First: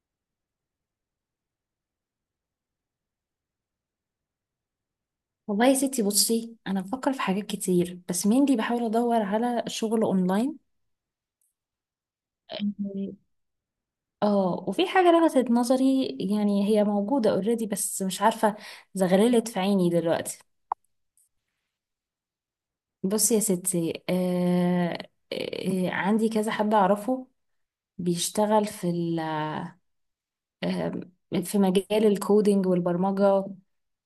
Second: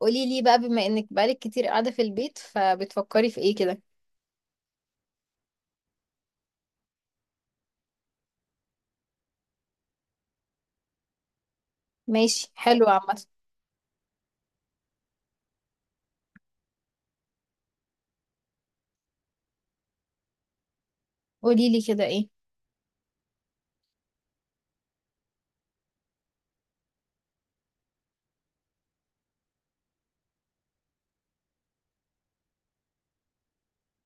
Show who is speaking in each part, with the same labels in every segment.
Speaker 1: قولي لي بقى، بما انك بقالك كتير قاعدة في البيت، فبتفكري في ايه كده؟
Speaker 2: والله يا ستي بصي انا بفكر في حاجات كتير بس mainly بحاول ادور على شغل اونلاين.
Speaker 1: ماشي، حلو
Speaker 2: إيه.
Speaker 1: عامة.
Speaker 2: اه وفي حاجه لفتت نظري، يعني هي موجوده اوريدي بس مش عارفه، زغللت في عيني دلوقتي.
Speaker 1: قولي لي كده ايه؟
Speaker 2: بصي يا ستي، عندي كذا حد اعرفه بيشتغل في ال آه في مجال الكودينج والبرمجه.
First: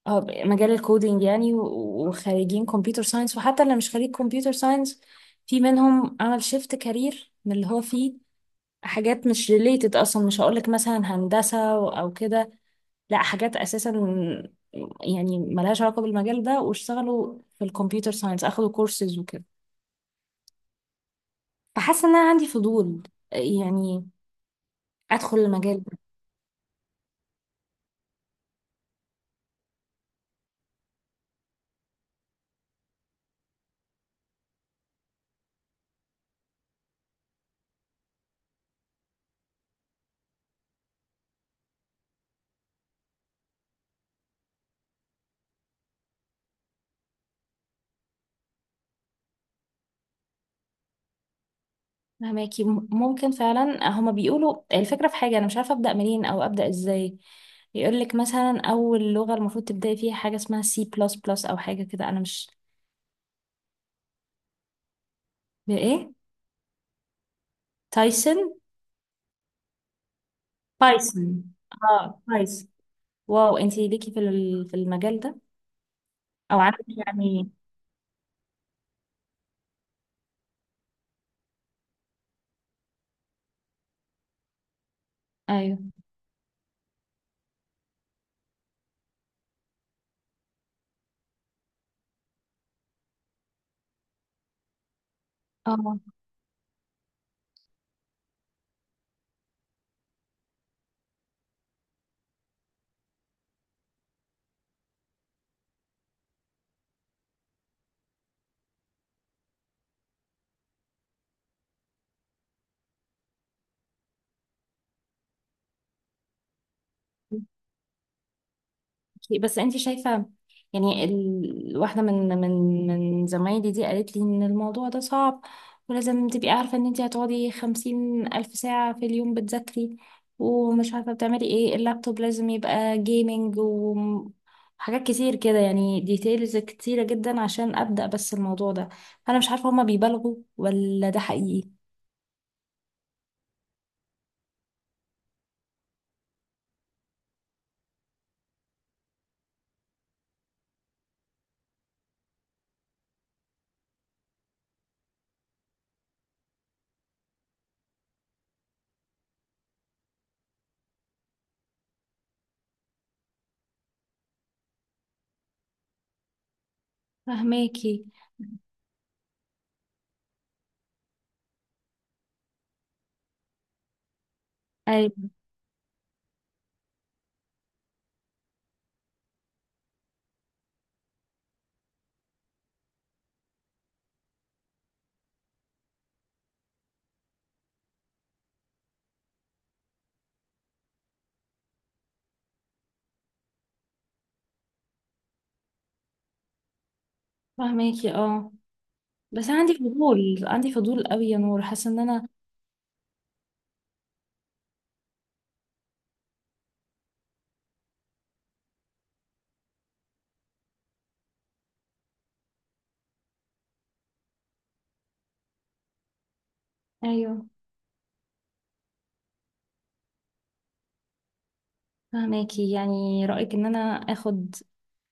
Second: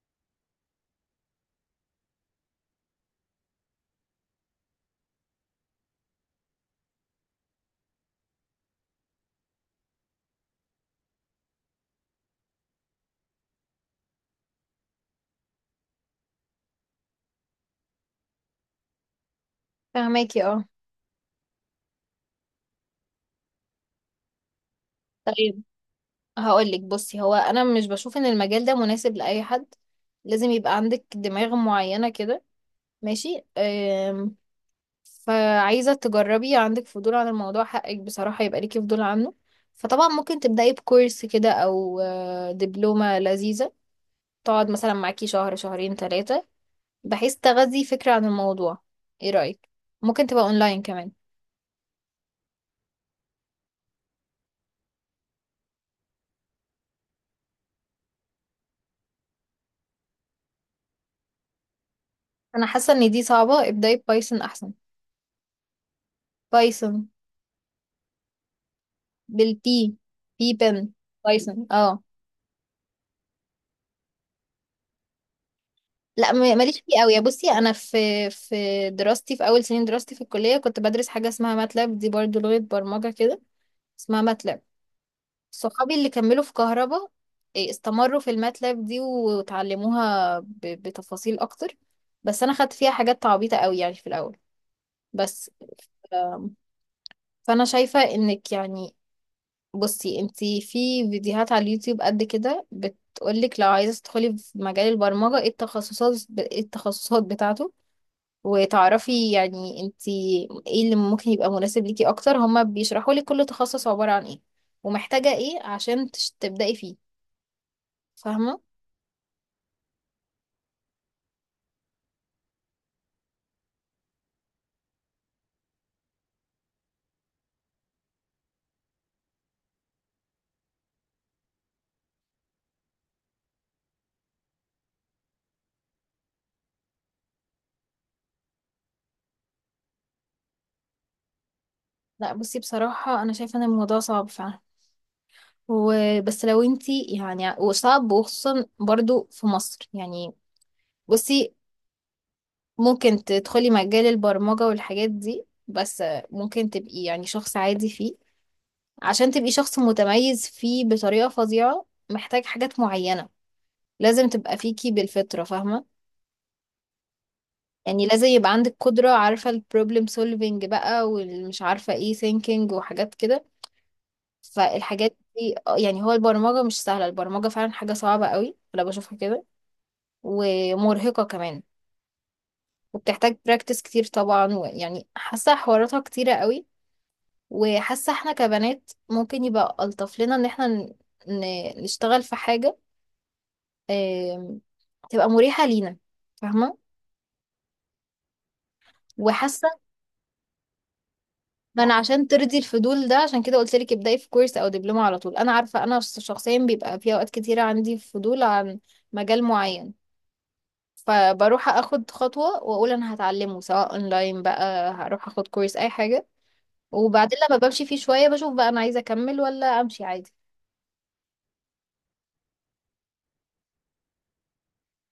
Speaker 2: اه. مجال الكودينج يعني وخريجين كمبيوتر ساينس، وحتى اللي مش خريج كمبيوتر ساينس في منهم عمل شيفت كارير من اللي هو فيه حاجات مش ريليتد اصلا. مش هقولك مثلا هندسة او كده، لا حاجات اساسا يعني ملهاش علاقة بالمجال ده، واشتغلوا في الكمبيوتر ساينس، اخدوا كورسز وكده.
Speaker 1: فهماكي، اه.
Speaker 2: فحاسة ان انا عندي فضول، يعني ادخل
Speaker 1: طيب
Speaker 2: المجال.
Speaker 1: هقول لك، بصي هو انا مش بشوف ان المجال ده مناسب لاي حد، لازم يبقى عندك دماغ معينة كده. ماشي أم. فعايزة تجربي، عندك فضول عن الموضوع حقك بصراحة، يبقى ليكي فضول عنه. فطبعا ممكن تبدأي بكورس كده او دبلومة لذيذة، تقعد مثلا معاكي شهر شهرين ثلاثة، بحيث تغذي فكرة عن الموضوع. ايه رأيك؟ ممكن تبقى اونلاين كمان.
Speaker 2: فهماكي. ممكن فعلا، هما بيقولوا الفكرة في حاجة أنا مش عارفة أبدأ منين أو أبدأ إزاي، يقولك مثلا أول لغة المفروض تبدأي فيها حاجة اسمها سي بلس بلس أو حاجة كده. أنا مش،
Speaker 1: انا حاسة ان دي صعبة، ابدأي بايثون احسن.
Speaker 2: بإيه؟
Speaker 1: بايثون.
Speaker 2: تايسون؟
Speaker 1: بالبي. بي بن.
Speaker 2: بايثون؟
Speaker 1: بايثون اه.
Speaker 2: اه بايثون. واو، انتي ليكي في في المجال ده
Speaker 1: لا،
Speaker 2: أو عندك
Speaker 1: ماليش فيه قوي، بصي
Speaker 2: يعني؟
Speaker 1: انا في، في دراستي، في اول سنين دراستي في الكلية كنت بدرس حاجة اسمها ماتلاب، دي برضو لغة برمجة كده، اسمها ماتلاب.
Speaker 2: أيوه.
Speaker 1: صحابي اللي كملوا في كهربا، استمروا في الماتلاب دي وتعلموها بتفاصيل اكتر، بس انا خدت فيها حاجات تعبيطة قوي يعني في الاول، بس.
Speaker 2: اه.
Speaker 1: آه، فانا شايفة انك يعني، بصي انتي في فيديوهات على اليوتيوب قد كده بتقولك لو عايزة تدخلي في مجال البرمجة ايه التخصصات، ايه التخصصات بتاعته، وتعرفي يعني انتي ايه اللي ممكن يبقى مناسب ليكي اكتر، هما بيشرحوا لك كل تخصص عبارة عن ايه، ومحتاجة ايه عشان تبدأي فيه. فاهمة؟
Speaker 2: بس انت شايفة يعني واحدة من زمايلي دي قالت لي ان الموضوع ده صعب، ولازم تبقي عارفة ان انت هتقعدي 50,000 ساعة في اليوم بتذاكري، ومش عارفة بتعملي ايه، اللابتوب لازم يبقى جيمنج، وحاجات كتير كده يعني ديتيلز كتيرة جدا عشان أبدأ بس الموضوع ده. فأنا مش عارفة هما بيبالغوا ولا ده حقيقي.
Speaker 1: لا بصي، بصراحة انا شايفة ان الموضوع صعب فعلا، وبس لو انتي يعني، وصعب وخصوصا برضو في مصر يعني. بصي، ممكن تدخلي مجال البرمجة والحاجات دي، بس ممكن تبقي يعني شخص عادي فيه. عشان تبقي شخص متميز فيه بطريقة فظيعة، محتاج حاجات معينة لازم تبقى فيكي بالفطرة. فاهمة؟
Speaker 2: فهماكي.
Speaker 1: يعني لازم يبقى عندك قدرة، عارفة البروبلم سولفينج بقى، والمش عارفة ايه ثينكينج، وحاجات كده.
Speaker 2: أيوة.
Speaker 1: فالحاجات دي يعني، هو البرمجة مش سهلة، البرمجة فعلا حاجة صعبة قوي، أنا بشوفها كده، ومرهقة كمان، وبتحتاج براكتس كتير طبعا، ويعني حاسة حواراتها كتيرة قوي. وحاسة احنا كبنات ممكن يبقى ألطف لنا ان احنا نشتغل في حاجة آم، تبقى مريحة لينا. فاهمة؟
Speaker 2: فهماكي، اه، بس أنا
Speaker 1: وحاسة،
Speaker 2: عندي فضول، عندي فضول قوي يا نور،
Speaker 1: ما
Speaker 2: حاسة
Speaker 1: انا
Speaker 2: ان
Speaker 1: عشان
Speaker 2: انا.
Speaker 1: ترضي الفضول ده عشان كده قلت لك ابدأي في كورس او دبلومة على طول. انا عارفة انا شخصيا بيبقى في اوقات كتيرة عندي فضول عن مجال معين، فبروح اخد خطوة واقول انا هتعلمه، سواء اونلاين بقى، هروح اخد كورس اي حاجة، وبعدين
Speaker 2: ايوه.
Speaker 1: لما بمشي فيه شوية بشوف بقى انا عايزة اكمل ولا امشي عادي.
Speaker 2: فهماكي، يعني رأيك ان انا اخد،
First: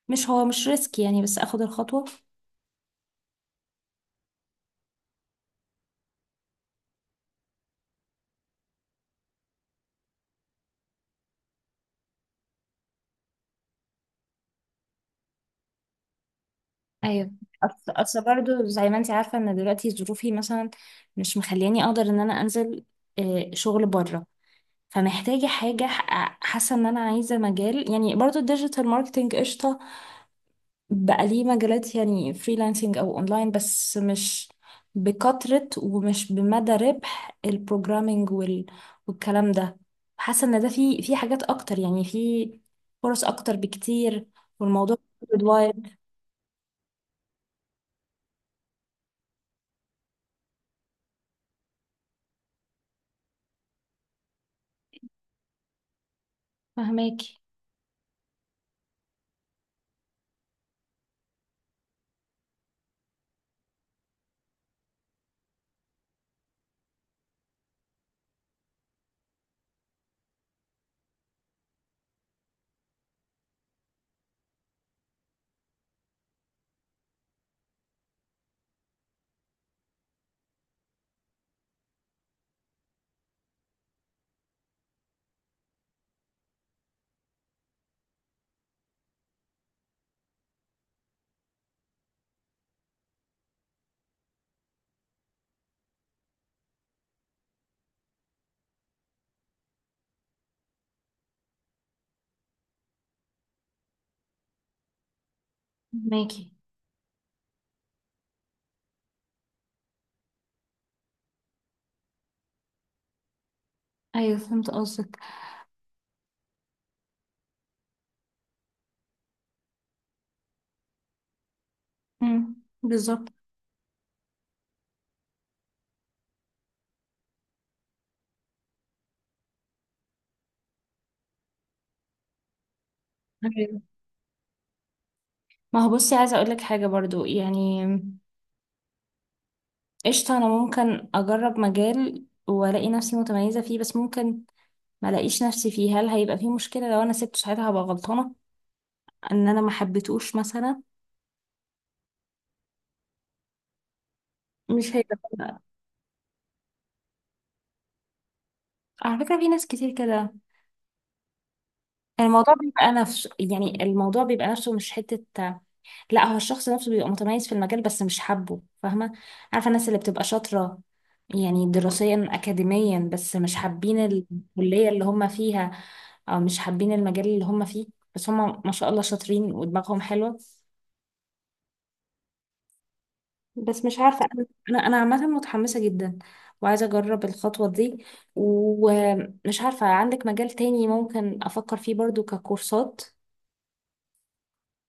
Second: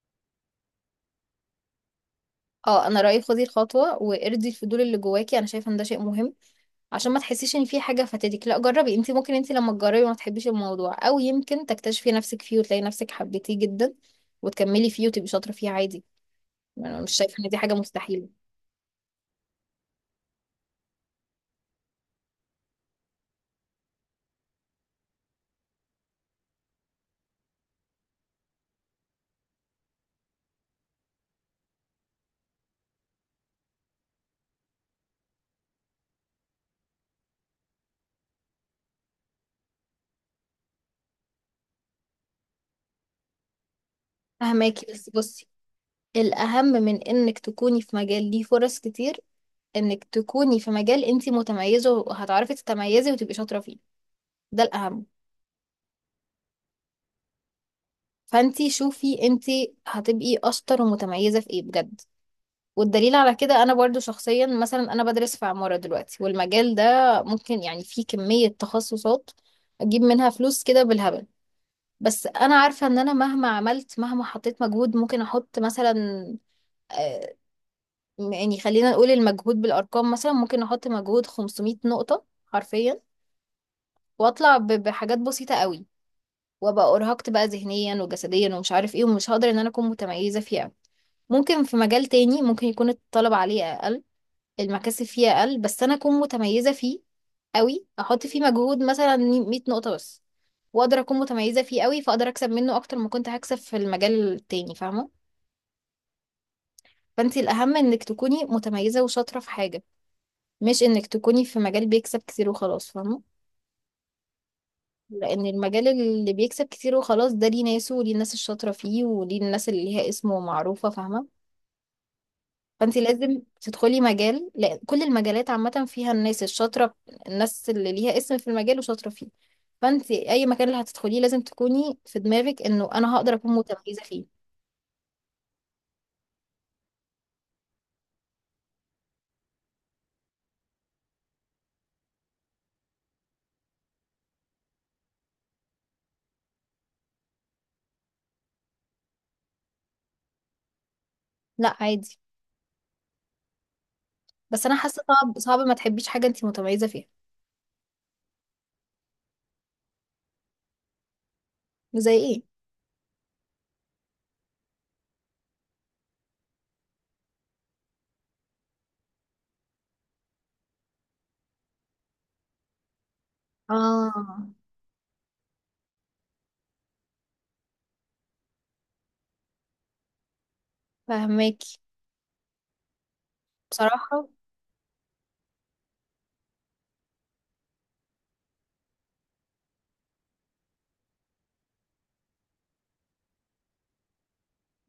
Speaker 2: مش هو مش ريسك يعني بس اخد الخطوة.
Speaker 1: اه انا رايي خدي الخطوه وارضي الفضول اللي جواكي، انا شايفه ان ده شيء مهم، عشان ما تحسيش ان في حاجه فاتتك. لا جربي، انت ممكن انت لما تجربي ما تحبيش الموضوع، او يمكن تكتشفي نفسك فيه وتلاقي نفسك حبيتيه جدا وتكملي فيه وتبقي شاطره فيه عادي. انا مش
Speaker 2: ايوه.
Speaker 1: شايفه ان دي حاجه
Speaker 2: أصل
Speaker 1: مستحيله.
Speaker 2: برضو زي ما انت عارفة ان دلوقتي ظروفي مثلا مش مخلياني اقدر ان انا انزل شغل بره، فمحتاجة حاجة، حاسة ان انا عايزة مجال، يعني برضو الديجيتال ماركتينج قشطة، بقى ليه مجالات يعني فريلانسنج او اونلاين، بس مش بكثرة ومش بمدى ربح البروجرامينج والكلام ده. حاسه ان ده في حاجات اكتر، يعني في فرص اكتر بكتير،
Speaker 1: فهماكي؟
Speaker 2: والموضوع
Speaker 1: بس بصي،
Speaker 2: وايد.
Speaker 1: الاهم من انك تكوني في مجال ليه فرص كتير، انك تكوني في مجال انت متميزه وهتعرفي تتميزي وتبقي شاطره فيه. ده الاهم.
Speaker 2: فهماكي.
Speaker 1: فانت شوفي انت هتبقي اشطر ومتميزه في ايه بجد. والدليل على كده انا برضو شخصيا، مثلا انا بدرس في عمارة دلوقتي، والمجال ده ممكن يعني فيه كمية تخصصات اجيب منها فلوس كده بالهبل، بس انا عارفة ان انا مهما عملت، مهما حطيت مجهود، ممكن احط مثلا آه، يعني، خلينا نقول المجهود بالارقام، مثلا ممكن احط مجهود 500 نقطة حرفيا، واطلع بحاجات بسيطة قوي، وابقى ارهقت بقى ذهنيا وجسديا ومش عارف ايه، ومش هقدر ان انا اكون متميزة فيها. ممكن في مجال تاني ممكن يكون الطلب عليه اقل، المكاسب فيه اقل، بس انا اكون متميزه فيه قوي، احط فيه مجهود مثلا 100 نقطه بس، واقدر اكون متميزه فيه قوي، فاقدر اكسب منه اكتر ما كنت هكسب في المجال التاني. فاهمه؟
Speaker 2: فهماكي،
Speaker 1: فانت الاهم انك تكوني متميزه وشاطره في حاجه، مش انك تكوني في مجال بيكسب كتير وخلاص. فاهمه؟
Speaker 2: ايوه فهمت قصدك.
Speaker 1: لان المجال اللي بيكسب كتير وخلاص ده ليه ناسه، وليه الناس الشاطره فيه، وليه الناس اللي ليها اسم ومعروفه. فاهمه؟
Speaker 2: امم.
Speaker 1: فانت
Speaker 2: بالظبط.
Speaker 1: لازم تدخلي مجال، لأن كل المجالات عامة فيها الناس الشاطرة، الناس اللي ليها اسم في المجال وشاطرة فيه. فانت اي مكان اللي هتدخليه لازم تكوني في دماغك انه انا هقدر اكون
Speaker 2: أيوة.
Speaker 1: متميزة فيه.
Speaker 2: ما هو بصي عايزه اقول لك حاجه برضو يعني قشطه، انا ممكن اجرب مجال والاقي نفسي متميزه فيه، بس ممكن ما لاقيش نفسي فيه. هل هيبقى فيه مشكلة لو انا سبته ساعتها؟ هبقى غلطانة ان انا ما حبيتهوش مثلا؟
Speaker 1: لا عادي، بس انا
Speaker 2: مش
Speaker 1: حاسة صعب، صعب
Speaker 2: هيبقى،
Speaker 1: ما تحبيش حاجة انت متميزة فيها.
Speaker 2: على فكرة، في ناس كتير كده.
Speaker 1: زي ايه؟
Speaker 2: الموضوع بيبقى نفسه، يعني الموضوع بيبقى نفسه، مش حتة، لا هو الشخص نفسه بيبقى متميز في المجال بس مش حابه، فاهمة؟ عارفة الناس اللي بتبقى شاطرة يعني دراسيا أكاديميا، بس مش حابين
Speaker 1: اه،
Speaker 2: الكلية اللي هم فيها أو مش حابين المجال اللي هم فيه، بس هم ما شاء الله شاطرين ودماغهم حلوة.
Speaker 1: فهماكي.
Speaker 2: بس مش عارفة،
Speaker 1: بصراحة،
Speaker 2: أنا عامة متحمسة جدا وعايزة أجرب الخطوة دي، ومش عارفة عندك مجال تاني ممكن أفكر فيه برضو ككورسات؟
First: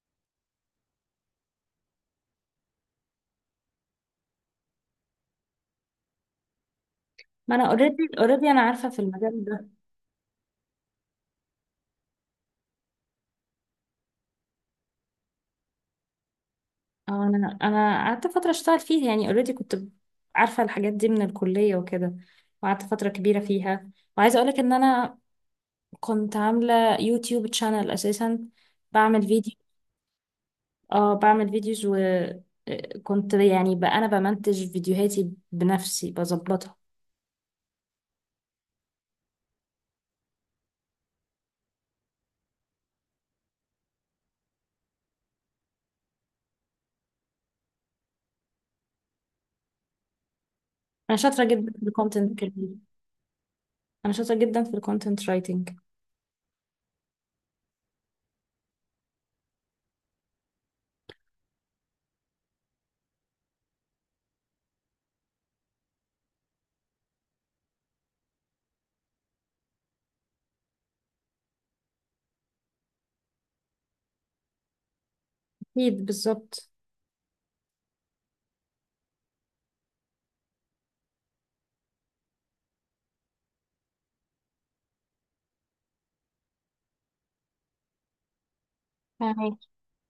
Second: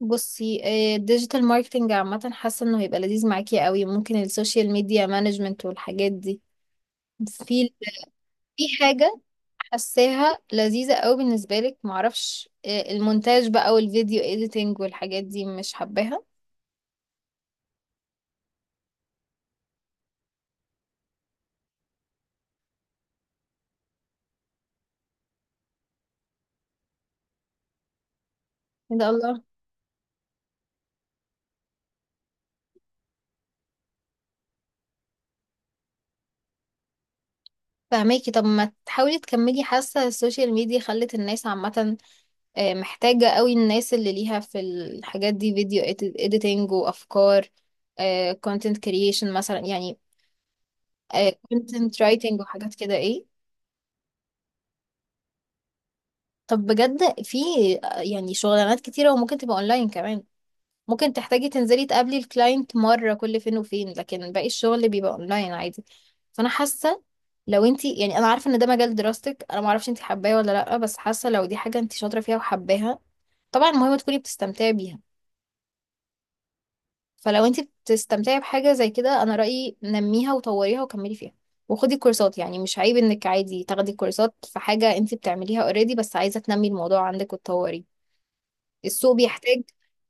Speaker 1: بصي الديجيتال ماركتنج عامة حاسة انه هيبقى لذيذ معاكي قوي، ممكن السوشيال ميديا مانجمنت والحاجات دي،
Speaker 2: ما أنا
Speaker 1: في،
Speaker 2: اوريدي، أنا
Speaker 1: في
Speaker 2: عارفة في
Speaker 1: حاجة
Speaker 2: المجال ده.
Speaker 1: حاساها لذيذة قوي بالنسبة لك، معرفش المونتاج بقى، والفيديو اديتنج والحاجات دي، مش حباها؟
Speaker 2: أو أنا، قعدت فترة أشتغل فيه، يعني اوريدي كنت عارفة الحاجات دي من الكلية وكده، وقعدت فترة كبيرة فيها. وعايزة أقولك إن أنا كنت عاملة يوتيوب تشانل أساسا،
Speaker 1: ايه ده،
Speaker 2: بعمل
Speaker 1: الله.
Speaker 2: فيديو. اه، بعمل فيديوز، وكنت يعني بقى انا بمنتج فيديوهاتي بنفسي بظبطها.
Speaker 1: فهماكي، طب ما تحاولي تكملي، حاسة السوشيال ميديا خلت الناس عامة محتاجة قوي الناس اللي ليها في الحاجات دي، فيديو اديتنج وافكار، كونتنت كرييشن مثلا يعني،
Speaker 2: انا شاطره جدا في
Speaker 1: كونتنت
Speaker 2: الكونتنت.
Speaker 1: رايتنج وحاجات كده، ايه.
Speaker 2: انا شاطره جدا في الكونتنت رايتنج.
Speaker 1: طب بجد في يعني شغلانات كتيرة، وممكن تبقى اونلاين كمان، ممكن تحتاجي تنزلي تقابلي الكلاينت مرة كل فين وفين، لكن باقي الشغل بيبقى اونلاين عادي. فانا حاسة، لو انتي يعني، انا عارفة ان ده مجال دراستك، انا معرفش انتي حباه ولا لأ، بس حاسة لو دي حاجة انتي شاطرة فيها وحباها، طبعا المهم تكوني بتستمتعي بيها.
Speaker 2: اكيد، بالظبط.
Speaker 1: فلو انتي بتستمتعي بحاجة زي كده انا رأيي نميها وطوريها وكملي فيها. وخدي كورسات، يعني مش عيب انك عادي تاخدي كورسات في حاجة انتي بتعمليها اوريدي، بس عايزة تنمي الموضوع عندك وتطوريه. السوق
Speaker 2: فاهمك.
Speaker 1: بيحتاج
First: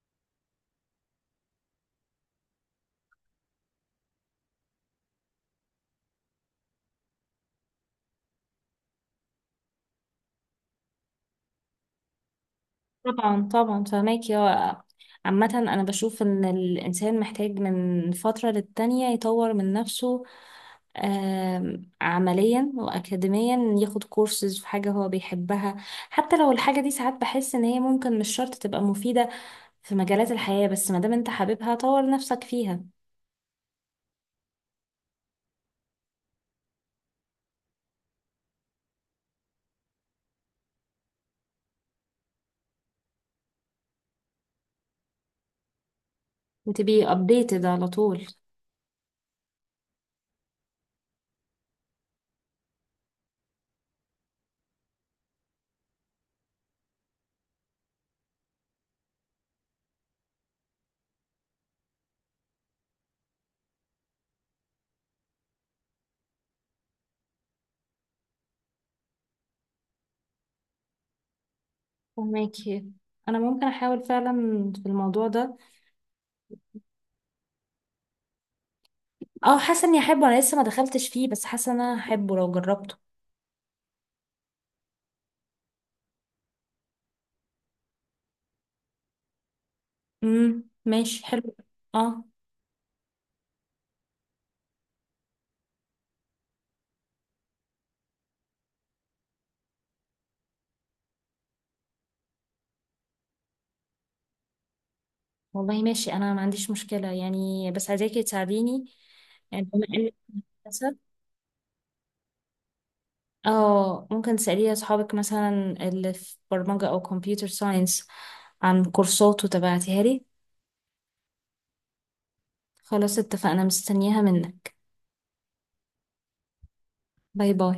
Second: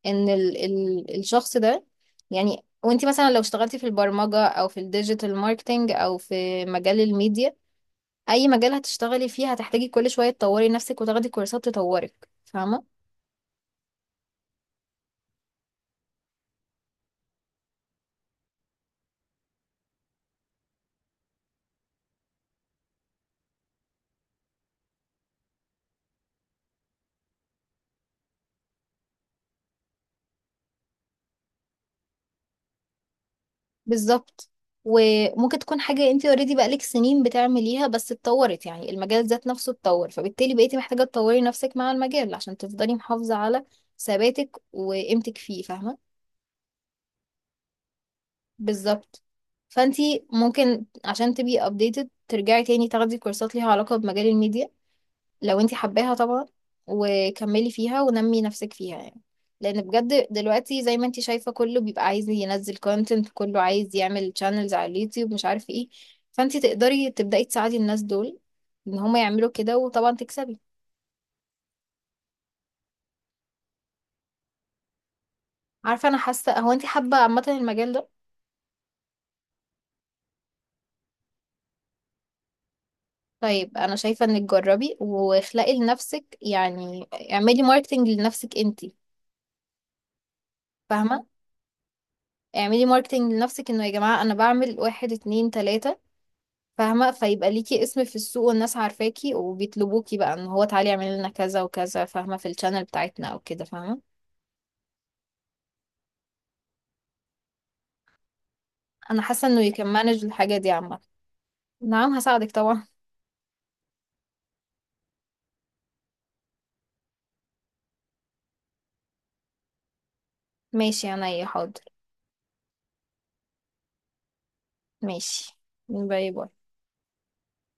Speaker 1: ان ال الشخص ده، يعني وانت مثلا لو اشتغلتي في البرمجة او في الديجيتال ماركتينج او في مجال الميديا، اي مجال هتشتغلي فيه هتحتاجي كل شوية تطوري نفسك وتاخدي كورسات تطورك. فاهمة؟
Speaker 2: طبعا طبعا فهماك يا، عامة أنا بشوف إن الإنسان محتاج من فترة للتانية يطور من نفسه، عمليا وأكاديميا، ياخد كورسز في حاجة هو بيحبها، حتى لو الحاجة دي ساعات بحس إن هي ممكن مش شرط تبقى مفيدة في مجالات الحياة، بس ما دام انت حاببها طور نفسك فيها،
Speaker 1: بالظبط. وممكن تكون حاجة انت اوريدي بقالك سنين بتعمليها بس اتطورت، يعني المجال ذات نفسه اتطور، فبالتالي بقيتي محتاجة تطوري نفسك مع المجال عشان تفضلي محافظة على ثباتك وقيمتك فيه. فاهمة؟
Speaker 2: وتبقي updated على طول.
Speaker 1: بالظبط. فانتي ممكن عشان تبقي updated ترجعي تاني تاخدي كورسات ليها علاقة بمجال الميديا، لو انتي حباها طبعا، وكملي فيها ونمي نفسك فيها يعني. لان بجد دلوقتي زي ما انتي شايفة كله بيبقى عايز ينزل content، كله عايز يعمل channels على اليوتيوب، مش عارف ايه. فانتي تقدري تبدأي تساعدي الناس دول ان هما يعملوا كده، وطبعا تكسبي.
Speaker 2: فهماكي. انا ممكن احاول فعلا في الموضوع ده.
Speaker 1: عارفة، انا حاسة هو انتي حابة عامة المجال ده.
Speaker 2: اه، حاسه اني احبه، انا لسه ما دخلتش فيه بس حاسه ان انا احبه لو جربته.
Speaker 1: طيب انا شايفة انك جربي واخلقي لنفسك يعني، اعملي ماركتنج لنفسك انتي.
Speaker 2: امم، ماشي
Speaker 1: فاهمة؟
Speaker 2: حلو. اه.
Speaker 1: اعملي ماركتينج لنفسك انه يا جماعة انا بعمل واحد اتنين تلاتة، فاهمة؟ فيبقى ليكي اسم في السوق والناس عارفاكي وبيطلبوكي بقى ان هو تعالي اعملي لنا كذا وكذا، فاهمة، في الشانل بتاعتنا او كده. فاهمة؟
Speaker 2: والله ماشي، انا ما عنديش مشكله يعني بس عايزاكي تساعديني.
Speaker 1: انا حاسة انه
Speaker 2: يعني بما
Speaker 1: يكمانج
Speaker 2: انك
Speaker 1: مانج الحاجة دي
Speaker 2: هندسة،
Speaker 1: عامة. نعم هساعدك طبعا.
Speaker 2: اه، ممكن تسألي اصحابك مثلا اللي في برمجه او كمبيوتر ساينس عن كورسات وتبعتيها لي.
Speaker 1: ماشي انا ايه، حاضر.
Speaker 2: خلاص اتفقنا، مستنياها منك.
Speaker 1: ماشي، باي باي.
Speaker 2: باي باي.